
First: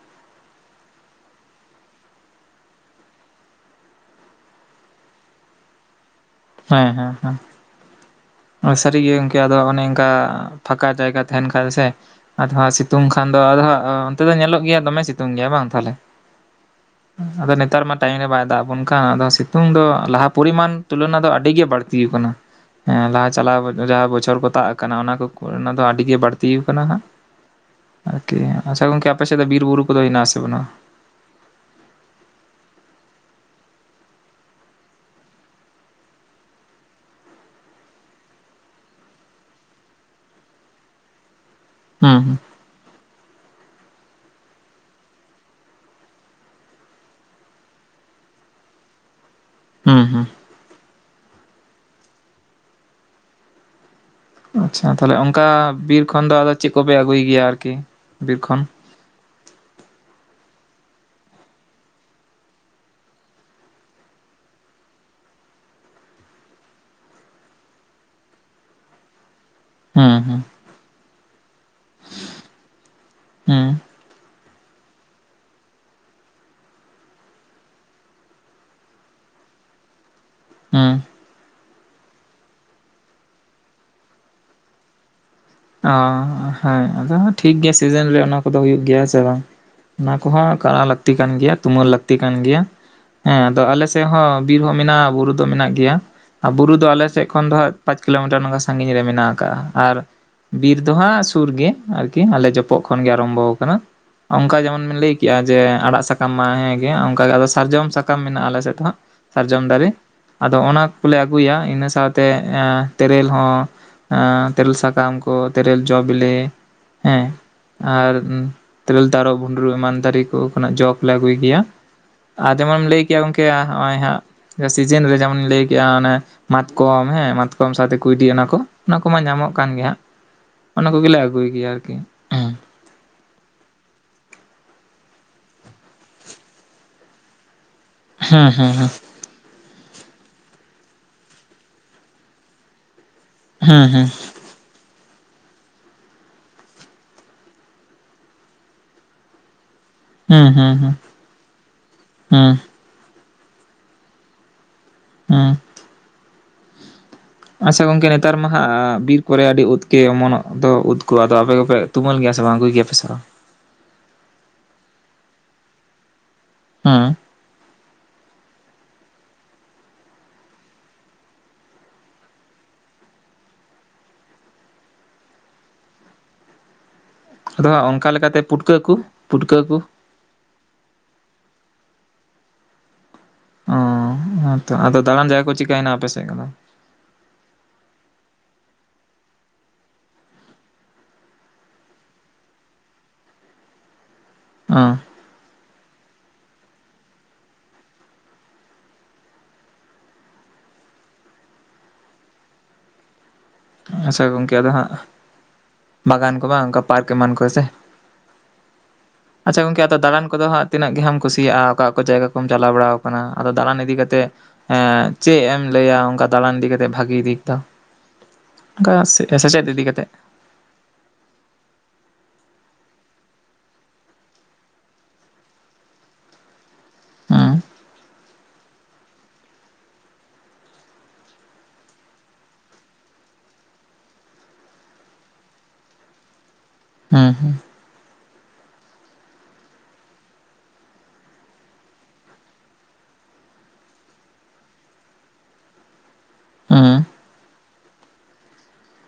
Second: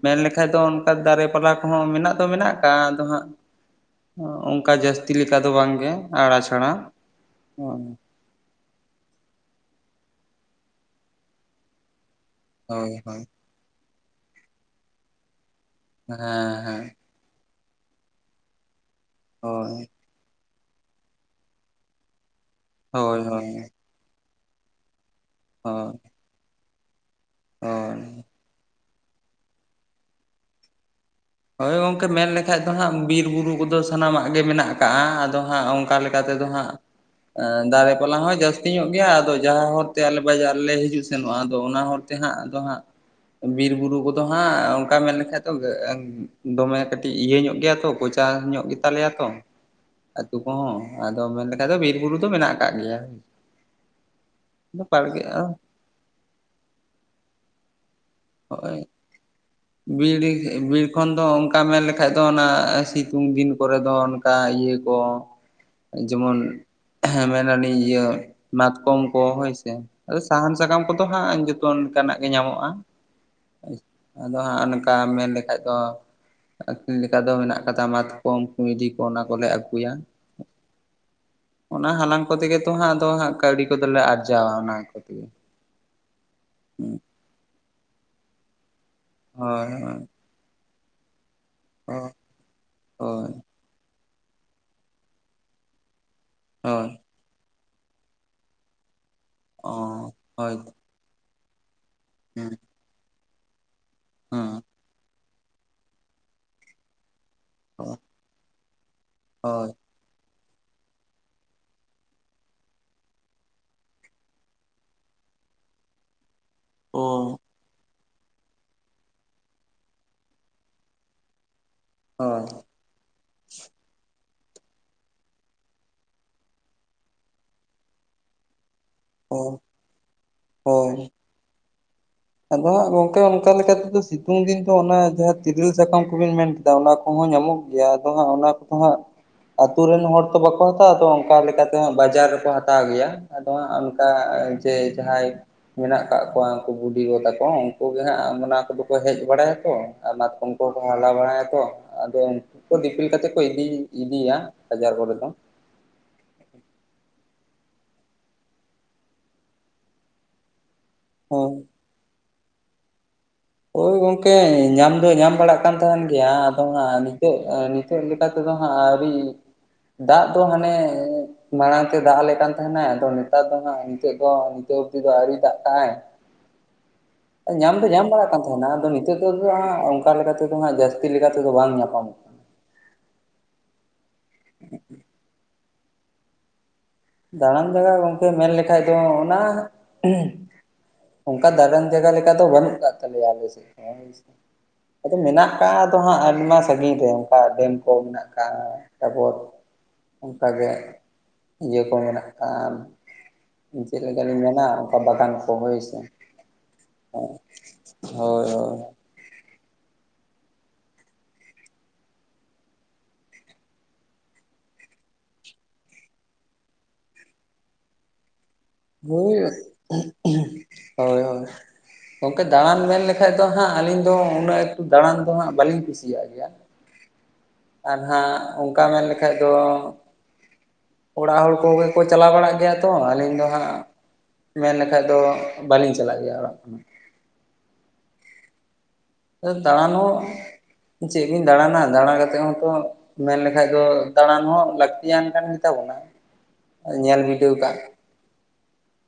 ᱢᱮᱱ ᱞᱮᱠᱷᱟᱡ ᱫᱚ ᱚᱱᱠᱟ ᱫᱟᱨᱮ ᱯᱟᱞᱟ ᱦᱚ ᱢᱮᱱᱟᱜ ᱫᱚ ᱢᱮᱱᱟᱜ ᱠᱟᱜᱼᱟ ᱟᱫᱚ ᱦᱟᱸᱜ ᱚᱱᱠᱟ ᱡᱟᱹᱥᱛᱤ ᱞᱮᱠᱟ ᱫᱚ ᱵᱟᱝ ᱜᱮ ᱟᱲ ᱦᱮᱸ ᱦᱮᱸ ᱦᱮᱸ ᱥᱟᱹᱨᱤᱜᱮ ᱜᱚᱢᱠᱮ ᱟᱫᱚ ᱚᱱᱮ ᱚᱱᱠᱟ ᱯᱷᱟᱸᱠᱟ ᱡᱟᱭᱜᱟ ᱛᱟᱦᱮᱱ ᱠᱷᱟᱡ ᱫᱚ ᱥᱮ ᱟᱫᱚ ᱦᱟᱜ ᱦᱳᱭ ᱥᱤᱛᱩᱝ ᱦᱳᱭ ᱠᱷᱟᱱ ᱫᱚ ᱟᱫᱚ ᱦᱟᱸᱜ ᱚᱱᱛᱮ ᱫᱚ ᱧᱮᱞᱚᱜ ᱜᱮᱭᱟ ᱫᱚᱢᱮ ᱥᱤᱛᱩᱝ ᱜᱮᱭᱟ ᱵᱟᱝ ᱛᱟᱦᱚᱞᱮ ᱦᱮᱸ ᱦᱮᱸ ᱟᱫᱚ ᱱᱮᱛᱟᱨ ᱢᱟ ᱴᱟᱭᱤᱢ ᱨᱮ ᱵᱟᱭ ᱫᱟᱜ ᱟᱵᱚᱱ ᱠᱟᱱ ᱟᱫᱚ ᱥᱤᱛᱩᱝ ᱦᱳᱭ ᱫᱚ ᱞᱟᱦᱟ ᱯᱚᱨᱤᱢᱟᱱ ᱛᱩᱞᱚᱱᱟ ᱫᱚ ᱟᱰᱤ ᱟᱹᱰᱤ ᱜᱮ ᱵᱟᱹᱲᱛᱤ ᱟᱠᱟᱱᱟ ᱦᱳᱭ ᱞᱟᱦᱟ ᱦᱳᱭ ᱪᱟᱞᱟᱣ ᱡᱟᱦᱟᱸ ᱵᱚᱪᱷᱚᱨ ᱠᱚ ᱛᱟᱵ ᱟᱠᱟᱱᱟ ᱚᱱᱟ ᱠᱚ ᱦᱚᱭ ᱚᱱᱟ ᱫᱚ ᱦᱳᱭ ᱟᱹᱰᱤ ᱜᱮ ᱵᱟᱹᱲᱛᱤ ᱟᱠᱟᱱᱟ ᱦᱟᱸᱜ ᱦᱳᱭ ᱟᱨᱠᱤ ᱟᱪᱪᱷᱟ ᱜᱚᱢᱠᱮ ᱟᱯᱮ ᱥᱮᱫ ᱫᱚ ᱵᱤᱨ ᱵᱩᱨᱩ ᱠᱚᱫᱚ ᱦᱮᱱᱟᱜᱼᱟ ᱥᱮ ᱵᱟᱱᱩᱜᱼᱟ? ᱦᱳᱭ ᱜᱚᱝᱠᱮ ᱢᱮᱱ ᱞᱮᱠᱷᱟᱡ ᱫᱚ ᱦᱟᱸᱜ ᱵᱤᱨ ᱵᱩᱨᱩ ᱠᱚᱫᱚ ᱥᱟᱱᱟᱢᱟᱜ ᱜᱮ ᱢᱮᱱᱟᱜ ᱟᱠᱟᱜᱼᱟ ᱟᱫᱚ ᱦᱟᱸᱜ ᱚᱱᱠᱟ ᱞᱮᱠᱟ ᱠᱟᱛᱮ ᱫᱚ ᱦᱟᱸᱜ ᱫᱟᱨᱮ ᱯᱟᱞᱟ ᱦᱚᱸ ᱡᱟᱹᱥᱛᱤ ᱧᱚᱜ ᱜᱮᱭᱟ ᱟᱫᱚ ᱡᱟᱦᱟᱸ ᱦᱚᱨ ᱛᱮ ᱟᱞᱮ ᱵᱟᱡᱟᱨ ᱞᱮ ᱦᱤᱡᱩᱜ ᱥᱮᱱᱚᱜᱼᱟ ᱟᱫᱚ ᱚᱱᱟ ᱦᱚᱨ ᱛᱮ ᱦᱟᱸᱜ ᱦᱩᱸ ᱟᱫᱚ ᱦᱟᱸᱜ ᱵᱤᱨ ᱵᱩᱨᱩ ᱠᱚᱫᱚ ᱦᱟᱸᱜ ᱚᱱᱠᱟ ᱢᱮᱱ ᱞᱮᱠᱷᱟᱡ ᱫᱚ ᱫᱚᱢᱮ ᱠᱟᱹᱴᱤᱡ ᱤᱭᱟᱹ ᱧᱚᱜ ᱜᱮᱭᱟ ᱛᱚ ᱠᱳᱪᱟ ᱧᱚᱜ ᱜᱮ ᱛᱟᱞᱮᱭᱟ ᱛᱚ ᱦᱩᱸ ᱦᱩᱸ ᱟᱛᱩ ᱠᱚᱦᱚᱸ ᱟᱫᱚ ᱢᱮᱱ ᱞᱮᱠᱷᱟᱡ ᱫᱚ ᱵᱤᱨ ᱵᱩᱨᱩ ᱫᱚ ᱢᱮᱱᱟᱜ ᱠᱟᱫ ᱜᱮᱭᱟ᱾ ᱟᱪᱪᱷᱟ ᱛᱟᱦᱚᱞᱮ ᱵᱟᱲᱜᱮᱼᱟ ᱚᱱᱠᱟ ᱵᱤᱨ ᱠᱷᱚᱱ ᱫᱚ ᱟᱫᱚ ᱪᱮᱫ ᱠᱚᱯᱮ ᱟᱹᱜᱩᱭ ᱜᱮᱭᱟ ᱟᱨᱠᱤ, ᱵᱤᱨ ᱠᱷᱚᱱ? ᱦᱚᱜᱼᱚᱭ ᱵᱤᱨ ᱵᱤᱨ ᱠᱷᱚᱱ ᱫᱚ ᱚᱱᱠᱟ ᱢᱮᱱ ᱞᱮᱠᱷᱟᱡ ᱫᱚ ᱚᱱᱟ ᱥᱤᱛᱩᱝ ᱫᱤᱱ ᱠᱚᱨᱮ ᱫᱚ ᱠᱟ ᱤᱭᱟᱹ ᱠᱚ ᱡᱮᱢᱚᱱ ᱦᱮᱸ ᱢᱮᱱᱟᱞᱤᱧ ᱤᱭᱟᱹ ᱢᱟᱛᱠᱚᱢ ᱠᱚ ᱦᱳᱭ ᱥᱮ᱾ ᱟᱫᱚ ᱦᱩᱸ ᱦᱩᱸ ᱥᱟᱦᱟᱱ ᱥᱟᱠᱟᱢ ᱠᱚᱫᱚ ᱦᱟᱸᱜ ᱡᱚᱛᱚ ᱚᱱᱠᱟᱱᱟᱜ ᱜᱮ ᱧᱟᱢᱚᱜᱼᱟ᱾ ᱦᱩᱸ ᱟᱫᱚ ᱦᱟᱸᱜ ᱚᱱᱠᱟ ᱢᱮᱱ ᱞᱮᱠᱷᱟᱡ ᱫᱚ ᱟᱠᱷᱨᱤᱧ ᱞᱮᱠᱟ ᱫᱚ ᱢᱮᱱᱟᱜ ᱠᱟᱫᱟ ᱢᱟᱛᱠᱚᱢ ᱠᱩᱭᱰᱤ ᱠᱚ ᱚᱱᱟ ᱠᱚᱞᱮ ᱟᱹᱜᱩᱭᱟ ᱦᱩᱸ ᱚᱱᱟ ᱦᱟᱞᱟᱝ ᱠᱚᱛᱮ ᱜᱮ ᱛᱚ ᱦᱟᱸᱜ ᱟᱫᱚ ᱦᱟᱸᱜ ᱠᱟᱹᱣᱰᱤ ᱠᱚᱫᱚᱞᱮ ᱟᱨᱡᱟᱣᱟ ᱚᱱᱟ ᱠᱚᱛᱮ ᱜᱮ᱾ ᱚ ᱦᱮᱸ ᱟᱫᱚ ᱴᱷᱤᱠ ᱜᱮᱭᱟ ᱥᱤᱡᱤᱱ ᱨᱮ ᱚᱱᱟ ᱠᱚᱫᱚ ᱦᱩᱭᱩᱜ ᱜᱮᱭᱟ, ᱦᱮᱸ ᱥᱮ ᱵᱟᱝ ᱦᱳᱭ ᱚᱱᱟ ᱠᱚᱦᱚᱸ ᱠᱟᱨᱟᱣ ᱞᱟ. ᱠᱛᱤ ᱠᱟᱱ ᱜᱮᱭᱟ ᱛᱩᱢᱟᱹᱞ ᱦᱳᱭ ᱞᱟᱹᱠᱛᱤ ᱠᱟᱱ ᱜᱮᱭᱟ ᱦᱳᱭ ᱦᱮᱸ ᱟᱫᱚ ᱟᱞᱮ ᱥᱮᱫ ᱦᱚᱸ ᱵᱤᱨ ᱦᱚᱸ ᱢᱮᱱᱟᱜᱼᱟ ᱵᱩᱨᱩ ᱫᱚ ᱢᱮᱱᱟᱜ ᱜᱮᱭᱟ᱾ ᱟᱨ ᱵᱩᱨᱩ ᱫᱚ ᱦᱳᱭ ᱟᱞᱮ ᱥᱮᱫ ᱠᱷᱚᱱ ᱫᱚ ᱦᱟᱸᱜ ᱯᱟᱸᱪ ᱠᱤᱞᱳᱢᱤᱴᱟᱨ ᱱᱚᱝᱠᱟ ᱥᱟᱺᱜᱤᱧ ᱨᱮ ᱢᱮᱱᱟᱜ ᱟᱠᱟᱟᱜ ᱚ ᱟᱨ ᱦᱳᱭ ᱵᱤᱨ ᱫᱚᱦᱟᱸᱜ ᱥᱩᱨ ᱜᱮ ᱟᱨᱠᱤ ᱟᱞᱮ ᱦᱩᱸ ᱡᱚᱯᱚᱜ ᱠᱷᱚᱱ ᱜᱮ ᱟᱨᱟᱢᱵᱚ ᱟᱠᱟᱱᱟ ᱚᱱᱠᱟ ᱦᱩᱸ ᱡᱮᱢᱚᱱ ᱟᱢ ᱞᱟᱹᱭ ᱠᱮᱜᱼᱟ ᱡᱮ ᱟᱲᱟᱜ ᱥᱟᱠᱟᱢ ᱢᱟ ᱦᱮᱸᱜᱮ ᱚᱱᱠᱮ ᱟᱫᱚ ᱥᱟᱨᱡᱚᱢ ᱦᱳᱭ ᱥᱟᱠᱟᱢ ᱢᱮᱱᱟᱜᱼᱟ ᱟᱞᱮ ᱥᱮᱫ ᱫᱚ ᱦᱟᱸᱜ᱾ ᱥᱟᱨᱡᱚᱢ ᱫᱟᱨᱮ ᱟᱫᱚ ᱚᱱᱟ ᱠᱚᱞᱮ ᱟᱹᱜᱩᱭᱟ ᱤᱱᱟᱹ ᱥᱟᱶᱛᱮ ᱛᱮᱨᱮᱞ ᱦᱚᱸ ᱮ ᱛᱮᱨᱮᱞ ᱥᱟᱠᱟᱢ ᱠᱚ ᱛᱮᱨᱮᱞ ᱡᱚᱸ ᱵᱮᱞᱮ ᱚᱻ ᱟᱨ ᱛᱮᱨᱮᱞ ᱛᱟᱨᱚᱵ ᱵᱷᱩᱸᱰᱨᱩ ᱮᱢᱟᱱ ᱫᱟᱨᱮ ᱠᱚ ᱠᱷᱚᱱᱟᱜ ᱡᱚ ᱠᱚᱞᱮ ᱟᱹᱜᱩᱭ ᱜᱮᱭᱟ ᱦᱳᱭ ᱟᱨ ᱡᱮᱢᱚᱱᱮᱢ ᱞᱟᱹᱭ ᱠᱮᱭᱟ ᱜᱚᱢᱠᱮ ᱱᱚᱜᱼᱚᱭ ᱦᱟᱸᱜ ᱥᱤᱡᱤᱱ ᱨᱮ ᱡᱮᱢᱚᱱᱤᱧ ᱞᱟᱹᱭ ᱠᱮᱫᱼᱟ ᱚᱱᱟ ᱢᱟᱛᱠᱚᱢ ᱦᱮᱸ ᱢᱟᱛᱠᱚᱢ ᱥᱟᱶᱛᱮ ᱠᱩᱭᱰᱤ ᱚᱱᱟ ᱠᱚ ᱚᱱᱟ ᱠᱚᱢᱟ ᱚ ᱧᱟᱢᱚᱜ ᱠᱟᱱ ᱜᱮ ᱦᱟᱸᱜ ᱚᱱᱟ ᱦᱳᱭ ᱠᱚᱜᱮᱞᱮ ᱟᱹᱜᱩᱭ ᱜᱮᱭᱟ ᱟᱨᱠᱤ᱾ ᱟᱫᱚ ᱦᱟᱸᱜ ᱜᱚᱢᱠᱮ ᱚᱱᱠᱟ ᱞᱮᱠᱟᱛᱮᱫᱚ ᱥᱤᱛᱩᱝ ᱫᱤᱱ ᱫᱚ ᱚᱱᱟ ᱡᱟᱦᱟᱸ ᱛᱤᱨᱤᱞ ᱥᱟᱠᱟᱢ ᱠᱚᱵᱤᱱ ᱢᱮᱱ ᱠᱮᱫᱟ ᱚᱱᱟ ᱠᱚᱦᱚᱸ ᱧᱟᱢᱚᱜ ᱜᱮᱭᱟ ᱟᱫᱚ ᱦᱟᱸᱜ ᱚᱱᱟ ᱦᱮᱸ ᱦᱮᱸ ᱠᱚᱫᱚ ᱦᱮᱸ ᱦᱟᱸᱜ ᱟᱹᱛᱩ ᱨᱮᱱ ᱦᱚᱲ ᱛᱚ ᱵᱟᱠᱚ ᱦᱟᱛᱟᱣᱟ ᱛᱚ ᱚᱱᱠᱟ ᱞᱮᱠᱟᱛᱮ ᱛᱮᱦᱚᱸᱜ ᱵᱟᱡᱟᱨ ᱨᱮᱠᱚ ᱦᱟᱛᱟᱣ ᱜᱮᱭᱟ ᱟᱫᱚ ᱦᱟᱸᱜ ᱦᱮᱸ ᱦᱮᱸ ᱚᱱᱠᱟ ᱡᱮ ᱡᱟᱦᱟᱸᱭ ᱢᱮᱱᱟᱜ ᱠᱟᱫ ᱠᱚᱣᱟ ᱩᱱᱠᱩ ᱵᱩᱰᱷᱤ ᱜᱚ ᱛᱟᱠᱚ ᱩᱱᱠᱩ ᱜᱮ ᱦᱟᱸᱜ ᱚᱱᱟ ᱠᱚᱫᱚ ᱠᱚ ᱦᱮᱡ ᱵᱟᱲᱟᱭᱟ ᱠᱚ ᱟ ᱢᱟᱛᱠᱚᱢ ᱦᱮᱸ ᱠᱚ ᱦᱮᱸ ᱠᱚ ᱦᱟᱞᱟᱝ ᱵᱟᱲᱟᱭᱟᱛᱚ ᱟᱫᱚ ᱦᱮᱸ ᱩᱱᱠᱩ ᱠᱚ ᱫᱤᱯᱤᱞ ᱠᱟᱛᱮ ᱠᱚ ᱤᱫᱤ ᱤᱫᱤᱭᱟ ᱵᱟᱡᱟᱨ ᱠᱚᱨᱮ ᱫᱚ ᱦᱮᱸ ᱟᱪᱪᱷᱟ ᱜᱚᱢᱠᱮ ᱱᱮᱛᱟᱨ ᱢᱟ ᱦᱟᱸᱜ ᱵᱤᱨ ᱠᱚᱨᱮ ᱟᱹᱰᱤ ᱩᱫᱠᱮ ᱚᱢᱚᱱᱚᱜ ᱫᱚ ᱩᱫ ᱠᱚᱜ ᱟᱫᱚ ᱦᱳᱭ ᱟᱯᱮ ᱠᱚᱯᱮ ᱛᱩᱢᱟᱹᱞ ᱜᱮᱭᱟ ᱥᱮ ᱵᱟᱝ ᱟᱹᱜᱩᱭ ᱜᱮᱭᱟ ᱯᱮᱥᱮ ᱵᱟᱝ ᱦᱳᱭ ᱜᱚᱝᱠᱮ ᱧᱟᱢ ᱫᱚ ᱧᱟᱢ ᱵᱟᱲᱟᱜ ᱠᱟᱱ ᱛᱟᱦᱮᱱ ᱜᱮᱭᱟ ᱟᱫᱚ ᱦᱟᱸᱜ ᱦᱮᱸ ᱱᱤᱛᱚᱜ ᱟᱹᱣᱨᱤ ᱪᱮᱫ ᱞᱮᱠᱟ ᱛᱮᱫᱚ ᱦᱟᱸᱜ ᱟᱹᱣᱨᱤ ᱫᱟᱜ ᱫᱚ ᱦᱟᱱᱮ ᱢᱟᱲᱟᱝ ᱛᱮ ᱫᱟᱜ ᱟᱞᱮ ᱠᱟᱱ ᱛᱟᱦᱮᱱᱟᱭ ᱟᱫᱚ ᱱᱮᱛᱟᱨ ᱫᱚ ᱦᱟᱸᱜ ᱱᱤᱛᱚᱜ ᱫᱚ ᱱᱤᱛᱚᱜ ᱚᱯᱛᱤ ᱫᱚ ᱟᱹᱣᱨᱤ ᱫᱟᱜ ᱠᱟᱜᱼ ᱟᱭ [unintelligible] ᱟᱫᱚ ᱦᱟᱸᱜ ᱚᱱᱠᱟ ᱵᱟᱲᱟᱜ ᱞᱮᱠᱟᱛᱮ ᱠᱟᱱ ᱛᱟᱦᱮᱱᱟ ᱯᱩᱴᱠᱟᱹ ᱟᱫᱚ ᱠᱚ ᱱᱤᱛᱚᱜ ᱫᱚ ᱯᱩᱴᱠᱟᱹ ᱠᱚ ᱦᱟᱸᱜ ᱚᱱᱠᱟ ᱞᱮᱠᱟ ᱛᱮᱫᱚ ᱦᱟᱸᱜ ᱡᱟᱹᱥᱛᱤ ᱞᱮᱠᱟ ᱛᱮᱫᱚ ᱵᱟᱝ ᱧᱟᱢᱚᱜᱼᱟ᱾ ᱚ ᱦᱮᱸᱛᱚ ᱟᱫᱚ ᱫᱟᱬᱟᱱ ᱡᱟᱭᱜᱟ ᱠᱚ ᱪᱤᱠᱟᱹᱭᱮᱱᱟ ᱟᱯᱮ ᱥᱮᱫ ᱠᱚᱫᱚ ᱫᱟᱬᱟᱱ ᱡᱟᱭᱜᱟ ᱜᱚᱢᱠᱮ ᱢᱮᱱ ᱞᱮᱠᱷᱟᱡ ᱫᱚ ᱚᱱᱟ [unintelligible] ᱚᱱᱠᱟ ᱫᱟᱬᱟᱱ ᱡᱟᱭᱜᱟ ᱞᱮᱠᱟ ᱫᱚ ᱵᱟᱹᱱᱩᱜ ᱠᱟᱫ ᱛᱟᱞᱮᱭᱟ ᱟᱞᱮ ᱥᱮᱫ ᱫᱚ ᱦᱳᱭ ᱥᱮ ᱟᱸᱻ ᱟᱫᱚ ᱢᱮᱱᱟᱜ ᱟᱠᱟᱫ ᱟᱫᱚ ᱦᱟᱸᱜ ᱟᱭᱢᱟ ᱥᱟᱹᱜᱤᱧ ᱨᱮ ᱚᱱᱠᱟ ᱰᱮᱢ ᱠᱚ ᱢᱮᱱᱟᱜ ᱠᱟᱫ ᱛᱟᱨᱯᱚᱨ ᱚᱱᱠᱟ ᱜᱮ ᱤᱭᱟᱹ ᱠᱚ ᱢᱮᱱᱟᱜ ᱟᱠᱟᱫᱼᱟ ᱪᱮᱫ ᱞᱮᱠᱟ ᱟᱪᱪᱷᱟ ᱞᱤᱧ ᱜᱚᱝᱠᱮ ᱢᱮᱱᱟ ᱟᱫᱚ ᱦᱟᱸᱜ ᱚᱱᱠᱟ ᱵᱟᱜᱟᱱ ᱠᱚ ᱦᱳᱭ ᱥᱮ ᱵᱟᱜᱟᱱ ᱠᱚ ᱵᱟᱝ ᱚᱱᱠᱟ ᱯᱟᱨᱠ ᱮᱢᱟᱱ ᱠᱚ ᱥᱮ? ᱦᱮᱸ ᱦᱳᱭ ᱦᱳᱭ ᱟᱪᱪᱷᱟ ᱜᱚᱢᱠᱮ ᱟᱫᱚ ᱫᱟᱬᱟᱱ ᱠᱚᱫᱚ ᱦᱟᱸᱜ ᱛᱤᱱᱟᱹᱜ ᱜᱮ ᱦᱟᱢ ᱠᱩᱥᱤᱭᱟᱜᱼᱟ᱾ ᱚᱠᱟ ᱚᱠᱟ ᱡᱟᱭᱜᱟ ᱠᱚᱢ ᱪᱟᱞᱟᱣ ᱵᱟᱲᱟᱣ ᱟᱠᱟᱱᱟ ᱟᱫᱚ ᱫᱟᱬᱟᱱ ᱤᱫᱤ ᱠᱟᱛᱮᱫ ᱮᱸᱻ ᱪᱮᱫ ᱮᱢ ᱞᱟᱹᱭᱟ ᱚᱱᱠᱟ ᱫᱟᱲᱟᱱ ᱤᱫᱤ ᱠᱟᱛᱮ ᱵᱷᱟᱜᱮ ᱫᱤᱠ ᱫᱚ ᱚᱱᱠᱟ [unintelligible] ᱦᱳᱭ ᱥᱮᱪᱮᱫ ᱤᱫᱤ ᱠᱟᱛᱮᱫ ᱦᱳᱭ ᱜᱚᱢᱠᱮ ᱫᱟᱬᱟᱱ ᱢᱮᱱ ᱞᱮᱠᱷᱟᱡ ᱫᱚ ᱦᱟᱸᱜ ᱟᱹᱞᱤᱧ ᱫᱚ ᱩᱱᱟᱹᱜ ᱮᱠᱴᱩ ᱫᱟᱬᱟᱱ ᱫᱚ ᱦᱟᱸᱜ ᱵᱟᱹᱞᱤᱧ ᱠᱩᱥᱤᱭᱟᱜ ᱜᱮᱭᱟ ᱦᱮᱸ ᱟᱨ ᱦᱟᱸᱜ ᱚᱱᱠᱟ ᱢᱮᱱ ᱞᱮᱠᱷᱟᱡ ᱫᱚ ᱚᱲᱟᱜ ᱦᱚᱲ ᱠᱚᱜᱮ ᱠᱚ ᱪᱟᱞᱟᱣ ᱵᱟᱲᱟᱜ ᱜᱮᱭᱟ ᱛᱚ ᱟᱹᱞᱤᱧ ᱫᱚ ᱦᱟᱸᱜ ᱢᱮᱱ ᱞᱮᱠᱷᱟᱡ ᱫᱚ ᱵᱟᱹᱞᱤᱧ ᱪᱟᱞᱟᱜ ᱜᱮᱭᱟ ᱚᱲᱟᱜ ᱠᱷᱚᱱᱟᱜ ᱦᱮᱸ ᱦᱮᱸ ᱟᱫᱚ ᱫᱟᱬᱟᱱ ᱦᱚᱸ ᱪᱮᱫ ᱵᱤᱱ ᱫᱟᱬᱟᱱᱟ ᱫᱟᱬᱟ ᱠᱟᱛᱮ ᱦᱚᱸᱛᱚ ᱢᱮᱱ ᱞᱮᱠᱷᱟᱡ ᱫᱚ ᱫᱟᱬᱟᱱ ᱦᱚᱸ ᱞᱟᱹᱠᱛᱤᱭᱟᱱ ᱠᱟᱱ ᱜᱮᱛᱟᱵᱚᱱᱟ ᱦᱩᱸ ᱧᱮᱞ ᱵᱤᱰᱟᱹᱣ ᱟᱠᱟᱫ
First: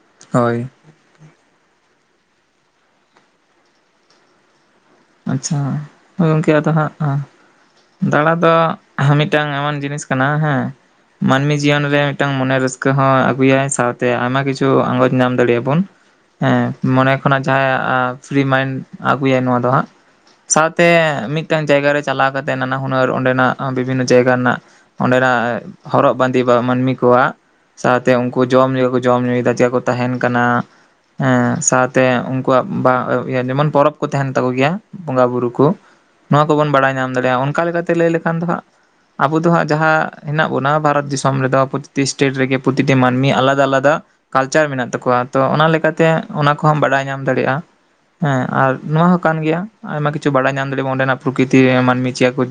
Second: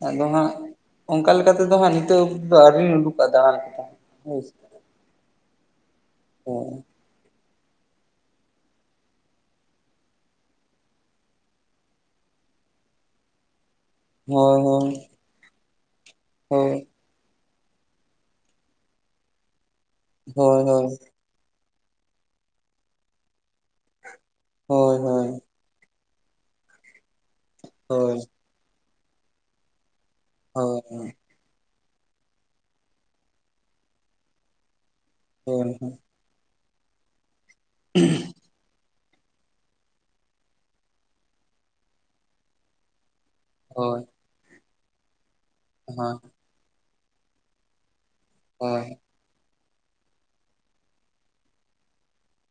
ᱟᱫᱚ ᱦᱟᱸᱜ ᱦᱳᱭ ᱚᱱᱠᱟ ᱞᱮᱠᱟ ᱛᱮᱫᱚ ᱦᱟᱸᱜ ᱱᱤᱛᱚᱜ ᱚᱵ ᱟᱹᱣᱨᱤᱧ ᱩᱰᱩᱠᱚᱜᱼᱟ ᱫᱟᱬᱟᱱ ᱞᱮᱠᱟ ᱦᱳᱭ ᱥᱮ ᱟᱪᱪᱷᱟ ᱛᱚ ᱜᱚᱢᱠᱮ ᱟᱫᱚ ᱦᱳᱭ ᱦᱟᱸᱜ ᱟᱸ ᱫᱟᱬᱟ ᱫᱚ [unintelligible] ᱢᱤᱫᱴᱟᱝ ᱮᱢᱚᱱ ᱡᱤᱱᱤᱥ ᱠᱟᱱᱟ ᱦᱮᱸ ᱢᱟᱹᱱᱢᱤ ᱡᱤᱭᱚᱱ ᱨᱮ ᱢᱤᱫᱴᱟᱝ ᱢᱚᱱᱮ ᱨᱟᱹᱥᱠᱟᱹ ᱦᱚᱸᱭ ᱟᱹᱜᱩᱭᱟᱭ ᱥᱟᱶ ᱛᱮ ᱟᱭᱢᱟ ᱦᱳᱭ ᱠᱤᱪᱷᱩ ᱟᱸᱜᱚᱪ ᱧᱟᱢ ᱫᱟᱲᱮᱭᱟᱜᱼᱟ ᱵᱚᱱ ᱦᱮᱸ ᱦᱳᱭ ᱢᱚᱱᱮ ᱠᱷᱚᱱᱟᱜ ᱡᱟᱦᱟᱸᱭᱟᱜ ᱯᱷᱤᱨᱤ ᱢᱟᱭᱤᱱᱰ ᱟᱹᱜᱩᱭᱟᱭ ᱱᱚᱣᱟ ᱫᱚ ᱦᱟᱸᱜ ᱦᱳᱭ ᱦᱳᱭ ᱥᱟᱶᱛᱮ ᱢᱤᱫᱴᱟᱝ ᱡᱟᱭᱜᱟ ᱨᱮ ᱪᱟᱞᱟᱣ ᱠᱟᱛᱮᱫ ᱱᱟᱱᱟ ᱦᱩᱱᱟᱹᱨ ᱚᱸᱰᱮᱱᱟᱜ ᱵᱤᱵᱷᱤᱱᱱᱚ ᱡᱟᱭᱜᱟ ᱨᱮᱱᱟᱜ ᱦᱳᱭ ᱚᱸᱰᱮᱱᱟᱜ ᱦᱚᱨᱚᱜ ᱵᱟᱸᱫᱮ ᱵᱟ ᱢᱟᱹᱱᱢᱤ ᱠᱚᱣᱟᱜ ᱥᱟᱶᱛᱮ ᱦᱳᱭ ᱩᱱᱠᱩ ᱠᱚ ᱡᱚᱢ ᱧᱩ ᱠᱚ ᱡᱚᱢ ᱧᱩᱭ ᱮᱫᱟ ᱪᱮᱫ ᱠᱟ ᱠᱚ ᱛᱟᱦᱮᱱ ᱠᱟᱱᱟ᱾ ᱦᱳᱭ ᱮᱸ ᱥᱟᱶ ᱛᱮ ᱩᱱᱠᱩᱣᱟᱜ ᱵᱟ ᱟᱣ ᱡᱮᱢᱚᱱ ᱯᱚᱨᱚᱵᱽ ᱠᱚ ᱛᱟᱦᱮᱱ ᱛᱟᱠᱚ ᱜᱮᱭᱟ ᱵᱚᱸᱜᱟ ᱦᱳᱭ ᱵᱩᱨᱩ ᱠᱚ ᱦᱳᱭ ᱱᱚᱣᱟ ᱠᱚᱵᱚᱱ ᱵᱟᱲᱟᱭ ᱧᱟᱢ ᱫᱟᱲᱮᱭᱟᱜᱼᱟ ᱚᱱᱠᱟ ᱞᱮᱠᱟᱛᱮ ᱞᱟᱹᱭ ᱞᱮᱠᱷᱟᱱ ᱫᱚ ᱦᱟᱸᱜ ᱟᱵᱚ ᱫᱚ ᱦᱟᱸᱜ ᱡᱟᱦᱟᱸ ᱦᱮᱱᱟᱜ ᱵᱚᱱᱟ ᱵᱷᱟᱨᱚᱛ ᱫᱤᱥᱚᱢ ᱨᱮᱫᱚ ᱯᱨᱚᱛᱤᱴᱤ ᱮᱥᱴᱮᱴ ᱨᱮᱜᱮ ᱯᱨᱚᱛᱤᱴᱤ ᱢᱟᱹᱱᱢᱤ ᱟᱞᱟ ᱫᱟ ᱟᱞᱟᱫᱟ ᱦᱳᱭ ᱠᱟᱞᱪᱟᱨ ᱢᱮᱱᱟᱜ ᱛᱟᱠᱚᱣᱟ ᱛᱚ ᱚᱱᱟ ᱦᱳᱭ ᱞᱮᱠᱟᱛᱮ ᱚᱱᱟ ᱠᱚᱦᱚᱢ ᱵᱟᱰᱟᱭ ᱧᱟᱢ ᱫᱟᱲᱮᱭᱟᱜᱼᱟ᱾ ᱦᱮᱸ ᱟᱨ ᱦᱳᱭ ᱱᱚᱣᱟ ᱦᱚᱸ ᱠᱟᱱ ᱜᱮᱭᱟ ᱟᱭᱢᱟ ᱠᱤᱪᱷᱩ ᱵᱟᱲᱟᱭ ᱧᱟᱢ ᱫᱟᱲᱮ ᱭᱟᱜ ᱚᱸᱰᱮ ᱱᱟᱜ ᱯᱨᱚᱠᱤᱛᱤ ᱢᱟᱹᱱᱢᱤ ᱪᱮᱫ ᱠᱚ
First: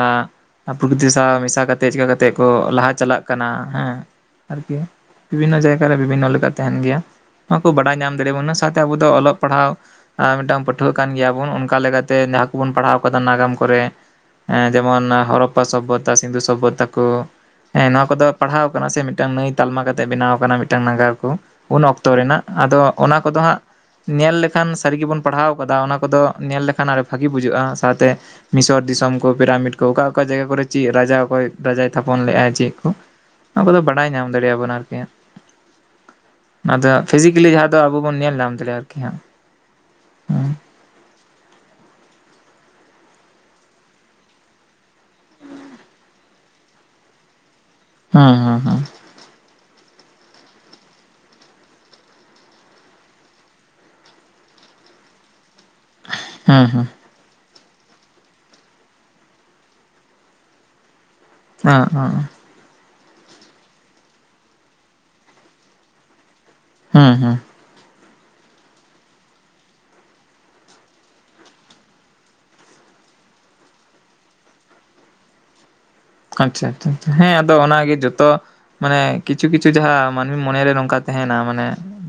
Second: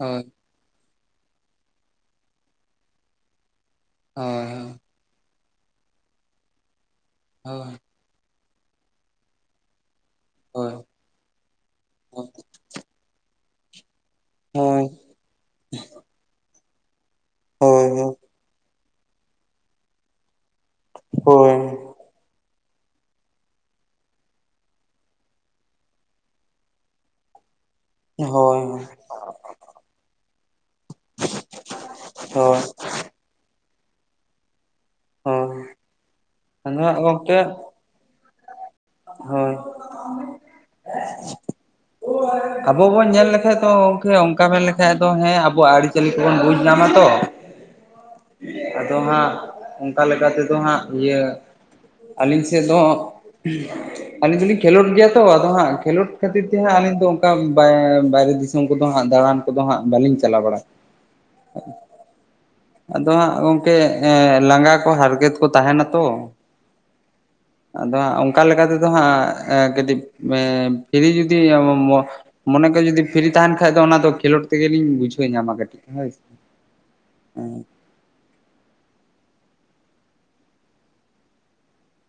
ᱦᱳᱭ ᱦᱳᱭ ᱟᱜ ᱯᱨᱚᱠᱤᱛᱤ ᱥᱟᱶ ᱢᱮᱥᱟ ᱠᱟᱛᱮᱫ ᱪᱮᱠᱟ ᱠᱟᱛᱮ ᱠᱚ ᱞᱟᱦᱟ ᱪᱟᱞᱟᱜ ᱠᱟᱱᱟ ᱦᱮᱸ᱾ ᱦᱳᱭ ᱦᱳᱭ ᱦᱳᱭ ᱟᱨᱠᱤ ᱵᱤᱵᱷᱤᱱᱱᱚ ᱡᱟᱭᱜᱟ ᱨᱮ ᱵᱤᱵᱷᱤᱱᱱᱚ ᱞᱮᱠᱟ ᱛᱟᱦᱮᱸᱱ ᱜᱮᱭᱟ ᱱᱚᱣᱟ ᱠᱚ ᱦᱳᱭ ᱵᱟᱰᱟᱭ ᱧᱟᱢ ᱫᱟᱲᱮ ᱚᱱᱟ ᱥᱟᱣ ᱛᱮ ᱟᱵ ᱫᱚ ᱚᱞᱚᱜ ᱯᱟᱲᱦᱟᱣ ᱟ ᱢᱤᱫᱴᱟᱝ ᱯᱟᱹᱴᱷᱩᱣᱟ ᱦᱳᱭ ᱠᱟᱱ ᱜᱮᱭᱟ ᱵᱚᱱ ᱚᱝ ᱠᱟ ᱞᱮᱠᱟᱛᱮ ᱡᱟᱦᱟᱸ ᱠᱚᱵᱚᱱ ᱯᱟᱲᱦᱟᱣ ᱠᱟᱫᱟ ᱱᱟᱜᱟᱢ ᱠᱚᱨᱮ ᱮᱸ ᱦᱳᱭ ᱦᱳᱭ ᱡᱮᱢᱚᱱ ᱦᱚᱨᱚᱯ ᱯᱟ ᱥᱚᱵᱵᱷᱚᱛᱟ ᱥᱤᱱᱫᱷᱩ ᱥᱚᱵᱵᱷᱚᱛᱟ ᱠᱚ ᱦᱮᱸ ᱱᱚᱣᱟ ᱠᱚᱫᱚ ᱯᱟᱲᱦᱟᱣ ᱠᱟᱱᱟ ᱥᱮ ᱢᱤᱫ ᱴᱟᱝ ᱱᱟᱹᱭ ᱛᱟᱞ ᱢᱟ ᱠᱟᱛᱮ ᱵᱮᱱᱟᱣ ᱠᱟᱱᱟ ᱢᱤᱫ ᱴᱟᱝ ᱱᱟᱜᱟᱨ ᱠᱚ᱾ ᱩᱱ ᱚᱠᱛᱚ ᱨᱮᱱᱟᱜ ᱟᱫᱚ ᱚᱱᱟ ᱠᱚ ᱫᱚ ᱦᱟᱸᱜ ᱧᱮᱞ ᱞᱮᱠᱷᱟᱱ ᱥᱟᱹᱨᱤ ᱜᱮ ᱵᱚᱱ ᱯᱟᱲ ᱦᱟᱣ ᱠᱟᱫᱟ, ᱚᱱᱟ ᱠᱚᱫᱚ- ᱧᱮᱞ ᱞᱮᱠᱷᱟᱱ ᱟᱨ ᱵᱷᱟᱜᱤ ᱵᱩᱡᱷᱟᱹᱜᱼᱟ ᱥᱟᱶᱛᱮ ᱢᱤᱥᱚᱨ ᱫᱤᱥᱚᱢ ᱠᱚ ᱯᱤᱨᱟ ᱢᱤᱴ ᱠᱚ ᱚᱠᱟ ᱚᱠᱟ ᱡᱟᱭᱜᱟ ᱠᱚᱨᱮ ᱪᱮᱫ ᱨᱟᱡᱟ ᱚᱠᱚᱭ ᱨᱟᱡᱟᱭ ᱛᱷᱟᱯᱚᱱ ᱞᱮᱫᱜᱟᱭ ᱦᱳᱭ ᱪᱮᱫ ᱠᱚ ᱚᱱᱟ ᱠᱚᱫᱚ ᱵᱟᱰᱟᱭ ᱧᱟᱢ ᱫᱟᱲᱮ ᱟᱵᱚᱱ ᱟᱨᱠᱤ, ᱟᱫᱚ ᱚᱱᱟᱛᱮ ᱦᱟᱸᱜ ᱜᱚᱝᱠᱮ ᱯᱷᱤᱡᱤᱠᱮᱞᱤ ᱡᱟᱦᱟᱸ ᱫᱚ ᱟᱵᱚ ᱵᱚᱱ ᱧᱮᱞ ᱧᱟᱢ ᱫᱟᱲᱮᱭᱟᱜ ᱟᱨᱠᱤ ᱦᱟᱸᱜ ᱦᱳᱭ ᱦᱩᱸ᱾ [unintelligible] ᱟᱵᱚ ᱵᱚᱱ ᱧᱮᱞ ᱞᱮᱠᱟᱡ ᱫᱚ ᱜᱚᱝᱠᱮ ᱚᱱᱠᱟ ᱢᱮᱱ ᱞᱮᱠᱷᱟᱡ ᱫᱚ ᱦᱮᱸ ᱟᱵᱚᱣᱟᱜ ᱟᱹᱨᱤᱪᱟᱹᱞᱤ ᱠᱚᱵᱚᱱ ᱵᱩᱡᱽ ᱧᱟᱢᱟ ᱛᱚ, ᱦᱮᱸ ᱟᱫᱚ ᱦᱮᱸ ᱦᱟᱸᱜ ᱚᱝᱠᱟ ᱞᱮᱠᱟ ᱛᱮᱫᱚ ᱦᱟᱸᱜ ᱤᱭᱟᱹ ᱟᱹᱞᱤᱧ ᱥᱮᱫ ᱫᱚ ᱟᱹᱞᱤᱧ ᱫᱚᱞᱤᱧ ᱠᱷᱮᱞᱳᱰ ᱜᱮᱭᱟ ᱛᱚ ᱟᱫᱚ ᱦᱟᱸᱜ ᱠᱷᱮᱞᱳᱰ ᱠᱷᱟᱹᱛᱤᱨ ᱛᱮ ᱦᱮᱸ ᱦᱟᱸᱜ ᱦᱮᱸ ᱟᱹᱞᱤᱧ ᱫᱚ ᱚᱱᱠᱟ ᱵᱟ ᱵᱟᱭ ᱨᱮ ᱫᱤᱥᱚᱢ ᱠᱚ ᱫᱚ ᱦᱟᱸᱜ ᱫᱟᱬᱟᱱ ᱠᱚ ᱫᱚ ᱦᱟᱸᱜ ᱵᱟᱹᱞᱤᱧ ᱪᱟᱞᱟᱣ ᱵᱟᱲᱟᱜ ᱜᱮᱭᱟ᱾ ᱚᱸ ᱚᱸ᱾ ᱟᱫᱚ ᱦᱟᱸᱜ ᱜᱚᱝᱠᱮ ᱞᱟᱸᱜᱟ ᱠᱚ ᱦᱟᱨ ᱠᱮᱛ ᱠᱚ ᱛᱟᱦᱮᱸ ᱱᱟ ᱛᱚ᱾ ᱦᱩᱸ ᱦᱩᱸ᱾ ᱟᱫᱚ ᱦᱟᱸᱜ ᱚᱝᱠᱟ ᱞᱮᱠᱟ ᱛᱮ ᱫᱚ ᱦᱟᱸᱜ ᱠᱟᱹᱴᱤᱡ ᱯᱷᱤᱨᱤ ᱡᱩᱫᱤ [inaudible] ᱢᱚᱱᱮ ᱠᱚ ᱡᱩᱚᱫᱤ ᱯᱷᱤᱨᱤ ᱛᱟᱦᱮᱸᱱ ᱠᱷᱟᱡ ᱫᱚ ᱚᱱᱟ ᱫᱚ ᱠᱷᱮᱞᱳᱰ ᱛᱮ ᱜᱮ ᱞᱤᱧ ᱵᱩᱡᱷᱟᱹᱣ ᱧᱟᱢᱟ ᱠᱟᱹᱴᱤᱡ᱾ ᱦᱳᱭ ᱟᱪᱪᱷᱟ ᱟᱪᱪᱷᱟ ᱦᱮᱸ ᱟᱫᱚ ᱚᱱᱟ ᱜᱮ ᱡᱷᱚᱛᱚ ᱢᱟᱱᱮ ᱠᱤᱪᱷᱩ ᱠᱤᱪᱷᱩ ᱡᱟᱦᱟᱸ ᱢᱟᱹᱱᱢᱤ ᱢᱚᱱᱮ ᱨᱮ ᱱᱚᱝ ᱠᱟ ᱛᱟᱦᱮᱸᱱᱟ ᱢᱟᱱᱮ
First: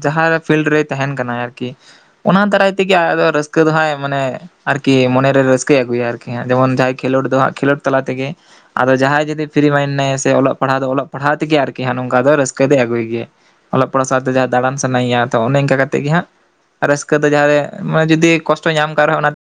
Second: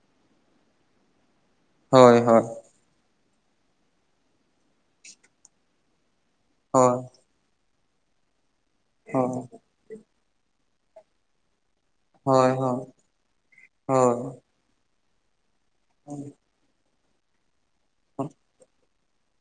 ᱡᱟᱦᱟᱸ ᱨᱮ ᱯᱷᱤᱞᱰ ᱨᱮᱭ ᱛᱟᱦᱮᱸᱱ ᱠᱟᱱᱟ ᱟᱨ ᱠᱤ ᱦᱳᱭ ᱚᱱᱟ ᱦᱳᱭ ᱫᱟᱨᱟᱭ ᱛᱮᱜᱮ ᱟᱫᱚ ᱨᱟᱹᱥᱠᱟᱹ ᱫᱚ ᱦᱟᱜᱭ ᱢᱟᱱᱮ ᱟᱨᱠᱤ ᱢᱚᱱᱮ ᱨᱮ ᱨᱟᱹᱥᱠᱟᱹᱭ ᱟᱹᱜᱩᱭᱟ ᱟᱨ ᱠᱤ ᱦᱟᱸᱜ ᱡᱮᱢᱚᱱ ᱦᱳᱭ ᱡᱟᱦᱟᱸᱭ ᱠᱷᱮᱞᱳᱰ ᱫᱚ ᱦᱟᱜ ᱠᱷᱮᱞᱳᱰ ᱛᱟᱞᱟ ᱛᱮᱜᱮ ᱟᱫᱚ ᱡᱟᱦᱟᱸᱭ ᱡᱩᱫᱤ ᱦᱳᱭ ᱯᱷᱨᱤ ᱢᱟᱭᱤᱱ ᱦᱮᱱᱟᱭ ᱥᱮ ᱚᱞᱚᱜ ᱯᱟᱲᱟᱣ ᱫᱚ ᱚᱞᱚᱜ ᱯᱟᱲᱦᱟᱣ ᱛᱮᱜᱮ ᱟᱨ ᱠᱤ ᱦᱟᱸᱜ ᱱᱚᱝᱠᱟ ᱫᱚ ᱦᱳᱭ ᱨᱟᱹᱥᱠᱟᱹ ᱦᱳᱭ ᱫᱚᱭ ᱟᱹᱜᱩᱭ ᱜᱮᱭᱟ ᱚᱞᱚᱜ ᱯᱟᱲᱦᱟᱜ ᱥᱟᱶᱛᱮ ᱦᱳᱭ ᱡᱟᱦᱟᱸ ᱫᱟᱬᱟᱱ ᱥᱟᱱᱟᱭᱟ ᱛᱚ ᱚᱱᱮ ᱚᱝᱠᱟ ᱠᱟᱛᱮᱜ ᱜᱮ ᱦᱟᱸᱜ ᱨᱟᱹᱥᱠᱟᱹ ᱫᱚ ᱡᱟᱦᱟᱸᱨᱮ ᱢᱟᱱᱮ ᱡᱩᱫᱤ ᱠᱚᱥᱴᱚ ᱧᱟᱢ ᱠᱟᱜ ᱨᱮ ᱦᱚᱸ ᱚᱱᱟ